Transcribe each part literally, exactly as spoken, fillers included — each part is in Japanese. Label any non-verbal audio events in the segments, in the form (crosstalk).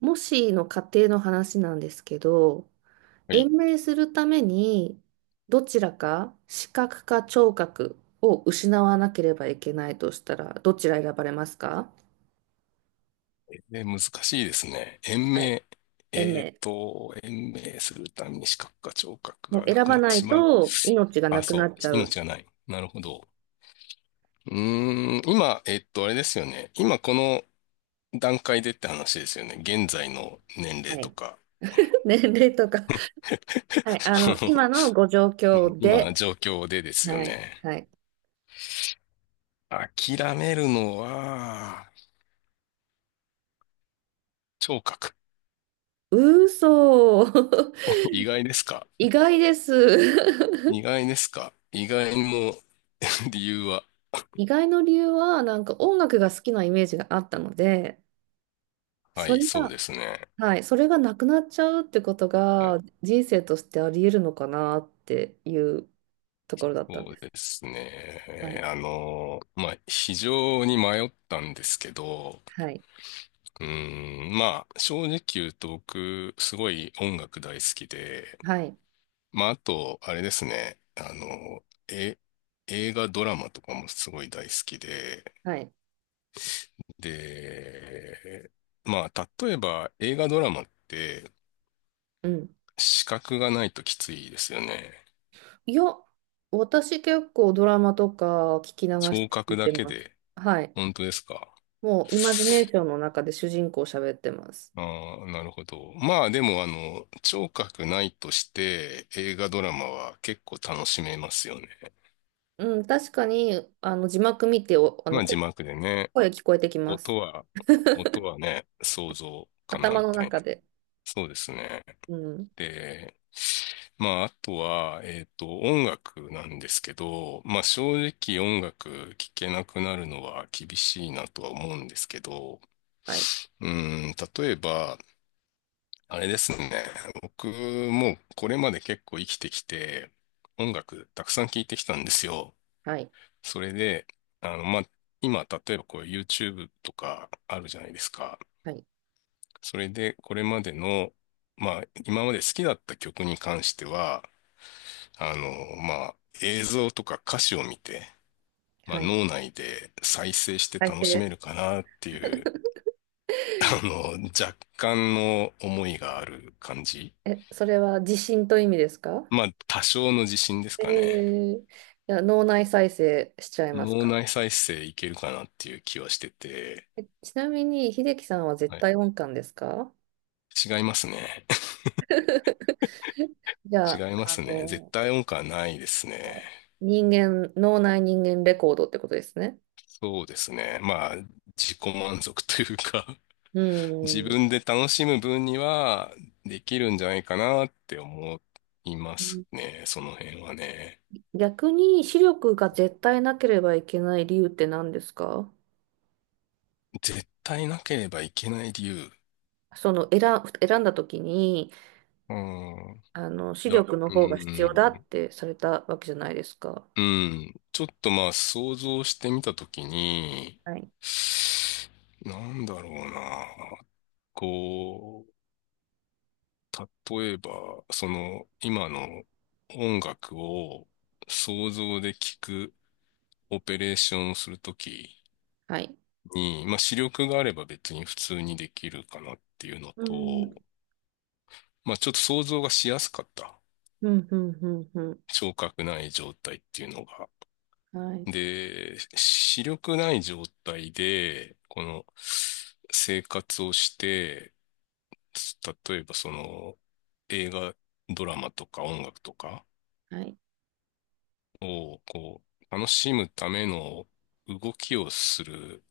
もしの仮定の話なんですけど、は延い。命するために、どちらか視覚か聴覚を失わなければいけないとしたら、どちら選ばれますか？えー難しいですね。延はい。命。延えっ命。と、延命するために視覚か聴覚もうがな選くばなっなていしまう。と命がなあ、くなそっちゃう。う。命がない。なるほど。うーん、今、えっと、あれですよね。今この段階でって話ですよね。現在の年は齢とい。か、(laughs) 年齢とか。はい。あ (laughs) この、の、今のご状うん況今、で。状況でですよはい。ね。はい。諦めるのは、聴覚。嘘。(laughs) 意外ですか？意外です。意外ですか？意外の (laughs) 理由は。(laughs) 意外の理由は、なんか音楽が好きなイメージがあったので、はそい、れそうがですね。はい、それがなくなっちゃうってことはい、が人生としてあり得るのかなっていうところだったんそでうす。ですはね。い、あの、まあ、非常に迷ったんですけど、はい、うーん、まあ、正直言うと僕、すごい音楽大好きで、はい、まあ、あと、あれですね、あの、え、映画、ドラマとかもすごい大好きで、はい、で、まあ、例えば映画、ドラマってうん。視覚がないときついですよね。いや、私結構ドラマとか聞き流し聴て聞覚いだてけます。で、はい。本当ですか？もうイマジネーションの中で主人公喋ってます。ああ、なるほど。まあでも、あの、聴覚ないとして映画ドラマは結構楽しめますよね。うん、確かにあの字幕見てお、あまのあ字声、幕でね、声聞こえてきま音す。は、音はね、想像かな頭みのたい中な。で。そうですね。うん。で、まああとは、えっと、音楽なんですけど、まあ正直音楽聴けなくなるのは厳しいなとは思うんですけど、はい、うん、例えば、あれですね。僕もこれまで結構生きてきて、音楽たくさん聴いてきたんですよ。はい、それで、あの、まあ、今、例えばこう YouTube とかあるじゃないですか。はい、それで、これまでの、まあ、今まで好きだった曲に関しては、あの、まあ、映像とか歌詞を見て、まあ、はい。脳内で再生して再楽し生。めるかなっていう、あの、若干の思いがある感じ。え、それは自信という意味ですか？まあ、多少の自信ですえかね。ー、じゃ脳内再生しちゃいます脳か。内再生いけるかなっていう気はしてて、えちなみに、秀樹さんは絶はい。対音感ですか？ 違いますね。(laughs) じ (laughs) ゃ違あ、いまあすね。絶の、対音感ないですね。人間、脳内人間レコードってことですね。そうですね。まあ、自己満足というか、う (laughs) 自分ん。で楽しむ分にはできるんじゃないかなって思いますね。その辺はね。逆に視力が絶対なければいけない理由って何ですか？絶対なければいけない理由。その選、選んだ時に、うん。あの、い視や、力のう方が必要だっん。てされたわけじゃないですか。うん。ちょっとまあ想像してみたときに、はい。なんだろうな。こう、例えば、その、今の音楽を想像で聞くオペレーションをするときはい。に、まあ視力があれば別に普通にできるかなっていうのうと、ん。まあちょっと想像がしやすかった。うん、うん、うん、うん。聴覚ない状態っていうのが。はい。で、視力ない状態で、この生活をして、例えばその映画、ドラマとか音楽とかはい。をこう楽しむための動きをする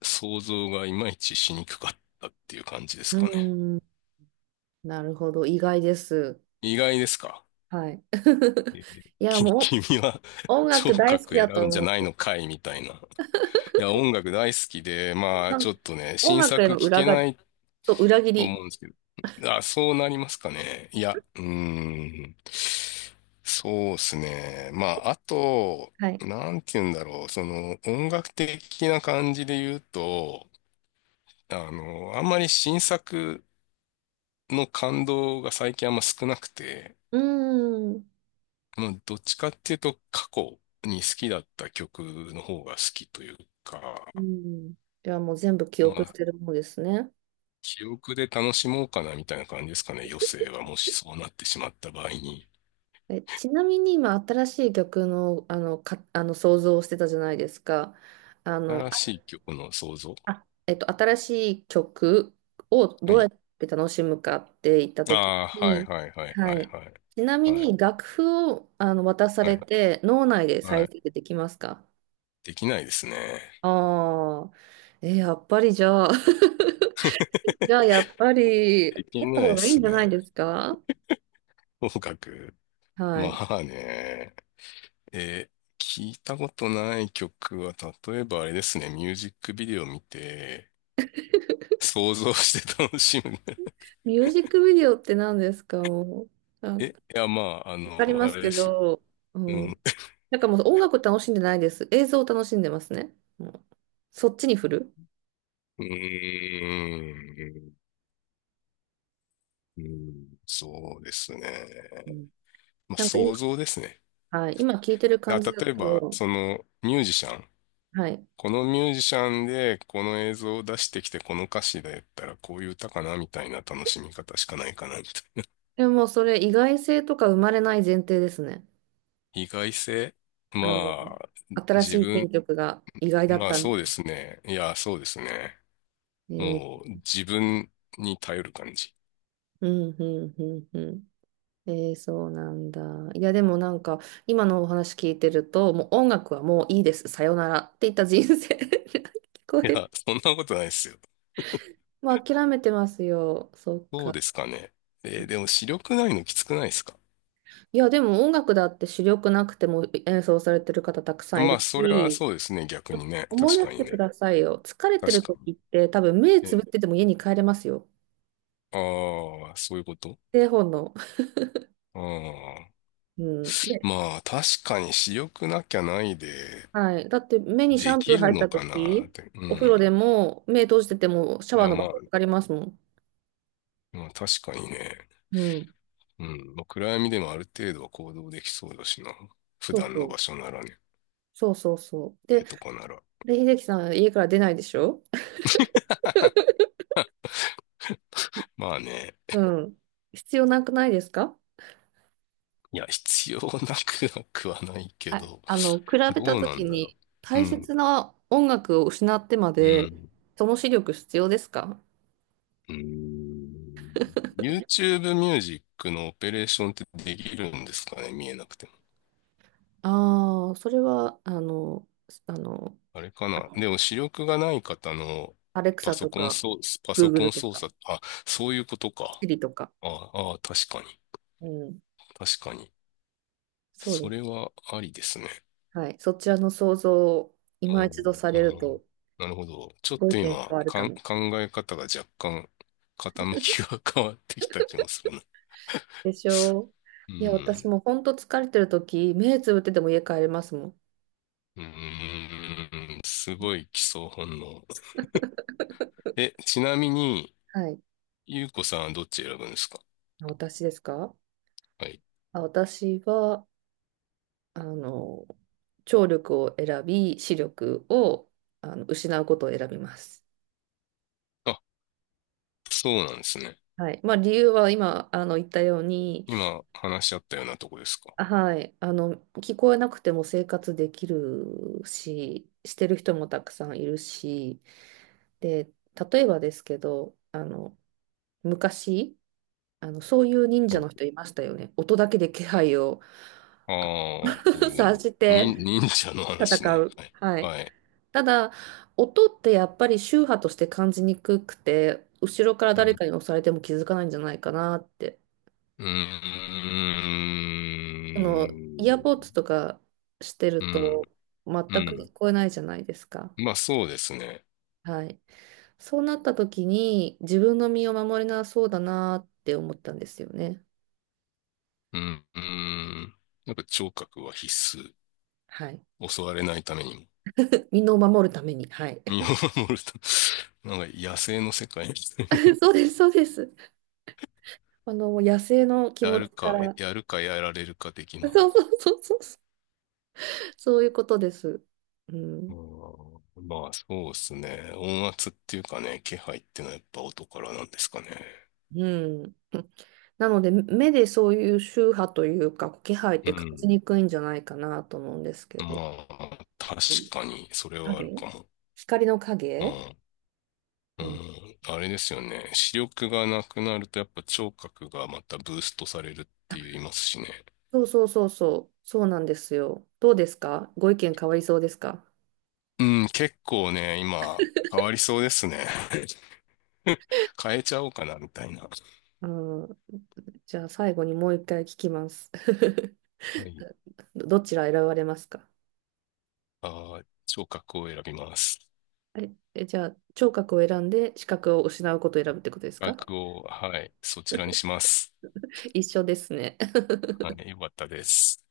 想像がいまいちしにくかったっていう感じでうすかね。ん、なるほど。意外です。意外ですか？はい。(laughs) えいや、きもう君は (laughs) 音聴楽大好覚き選だとぶんじゃ思っないて。のかいみたいな。いや、音楽大好きで、まあなちんょっとね、音新楽へ作の聴裏けが、ないそう、裏切とり。思うんですけど。あ、そうなりますかね。いや、うーん。そうですね。まあ、あと、はい。なんて言うんだろう。その、音楽的な感じで言うと、あの、あんまり新作の感動が最近あんま少なくて、うん。もうどっちかっていうと過去に好きだった曲の方が好きというか、うん。じゃあもう全部記ま憶しあ、てるものですね。記憶で楽しもうかなみたいな感じですかね。余生はもしそうなってしまった場合に。え、ちなみに今、新しい曲の、あの、か、あの想像をしてたじゃないですか。あの、新しい曲の創造。あ、えっと、新しい曲をはどうやっい。て楽しむかって言ったあときあ、はいに、はいはいははいい。はい。ちなみはいに楽譜をあの渡さはれいて脳内では再い。生できますか？できないですね。ああ、えやっぱりじゃあ、(laughs) じゃあ (laughs) やっぱりあできっないた方でがいいんすじゃね。ないですか？音楽。はまい。あね。えー、聞いたことない曲は、例えばあれですね、ミュージックビデオ見て、想像して楽しむ。ミュージックビデオって何ですか？もう、(laughs) あ、わえ、いや、まあ、あかりの、まあすれけですよ。ど、ううん。ん。なんかもう音楽楽しんでないです。映像を楽しんでますね。もうそっちに振る。うーん。うんそうですね。うん。まあ、なんか、想像ですね。はい、今聞いてる感あ、じだ例えば、と、そのミュージシャン、はい。このミュージシャンでこの映像を出してきてこの歌詞でやったらこういう歌かなみたいな楽しみ方しかないかなみたいな。でもそれ意外性とか生まれない前提ですね。意外性。あの、まあ、新自しい選分、曲が意外だっまあたみそうたでいな。すね。いや、そうですね。えー、もう自分に頼る感じ。うん、うん、うん、うん。えー、そうなんだ。いや、でもなんか、今のお話聞いてると、もう音楽はもういいです。さよならって言った人生 (laughs) 聞こいや、える。そんなことないですよ。まあ諦めてますよ。そっそうか。ですかね。えーでも視力ないのきつくないですか？いや、でも音楽だって主力なくても演奏されてる方たくさんいまるあ、それはし、そうですね。逆にね。思い確出かしにてくね。ださいよ。疲れてる確かに。時って多分目つぶえってーても家に帰れますよ。ああ、そういうこと。製本の。ああ。うん。ね。まあ、確かに私欲なきゃないで、はい。だって目にシャでンプきーる入っのたかなっ時、て。うお風呂でん。も目閉じててもシャいワーや、の場まあ、所かかりますもん。まあ、確かにね。うん。うん。まあ、暗闇でもある程度は行動できそうだしな。普そう段そのう。場所ならね。そうそうそう。で、家とかなら。で、秀樹さん家から出ないでしょ？まあね。うん。必要なくないですか？いや、必要なくなくはないけあ、ど、あの、比べどたうな時んだろにう。う大ん。切な音楽を失ってまうで、ん。その視力必要ですか？うん。YouTube ミュージックのオペレーションってできるんですかね見えなくて。ああ、それは、あの、すあの、あれかな。でも視力がない方のアレクパサソとコンか、操、パグーソグコルンと操か、作、あ、そういうことシか。リとか、ああ、確かに。うん、確かに。そうそでれす。はありですね。はい。そちらの想像をう今ん。一度さうれるん、と、なるほど。ちょっご意と見変今、わるかかん、も。考え方が若干傾きが (laughs) 変わってきた気もするな。でしょう。ういや、私ん。も本当疲れてるとき、目つぶってても家帰れますもん。うん。すごい基礎本能。え、ちなみに、はい。ゆうこさんはどっち選ぶんですか？私ですか？はい。あ、私は、あの、聴力を選び、視力を、あの、失うことを選びます。あ、そうなんですね。はい。まあ、理由は今、あの、言ったように、今話し合ったようなとこですか？はい。あの、聞こえなくても生活できるし、してる人もたくさんいるし、で、例えばですけど、あの、昔、あの、そういう忍は者い。の人いましたよね。音だけで気配を ああ、そう (laughs) い察うしの。てに、忍者の話戦ね。う。はい。はい。はい。ただ、音ってやっぱり周波として感じにくくて、後ろからう誰ん。かに押されても気づかないんじゃないかなって。うーあの、イヤーん。ポッツとかしてうるん。と、全くう聞こえないじゃないですか。ん。まあ、そうですね。はい。そうなった時に自分の身を守れなそうだなって思ったんですよね。うん。うん。なんか聴覚は必須。はい。襲われないためにも。身を守るために。はい。身を守るため (laughs) なんか野生の世界みたいな。(laughs) そうです、そうです。あの、もう野生の気や持るちかか、ら。やるかやられるか的な。そうそうそうそう。そういうことです。うあん。ーまあ、そうですね。音圧っていうかね、気配ってのはやっぱ音からなんですかね。うん。なので、目でそういう周波というか、気配っうて感じん。にくいんじゃないかなと思うんですけど。まあ、確かに、それはある影かも。光のう影。ん。ううん。ん。あれですよね。視力がなくなると、やっぱ聴覚がまたブーストされるっあ、て言いますしね。そうそうそうそう。そうなんですよ。どうですか？ご意見変わりそうですか？うん、結構ね、今、変わりそうですね。(laughs) 変えちゃおうかな、みたいな。うん、じゃあ最後にもう一回聞きます。(laughs) はい。どどちら選ばれますか？あー、聴覚を選びます。え、え、じゃあ聴覚を選んで視覚を失うことを選ぶってことです聴か？覚を、はい、そちらにします。一緒ですね。はい、よかったです。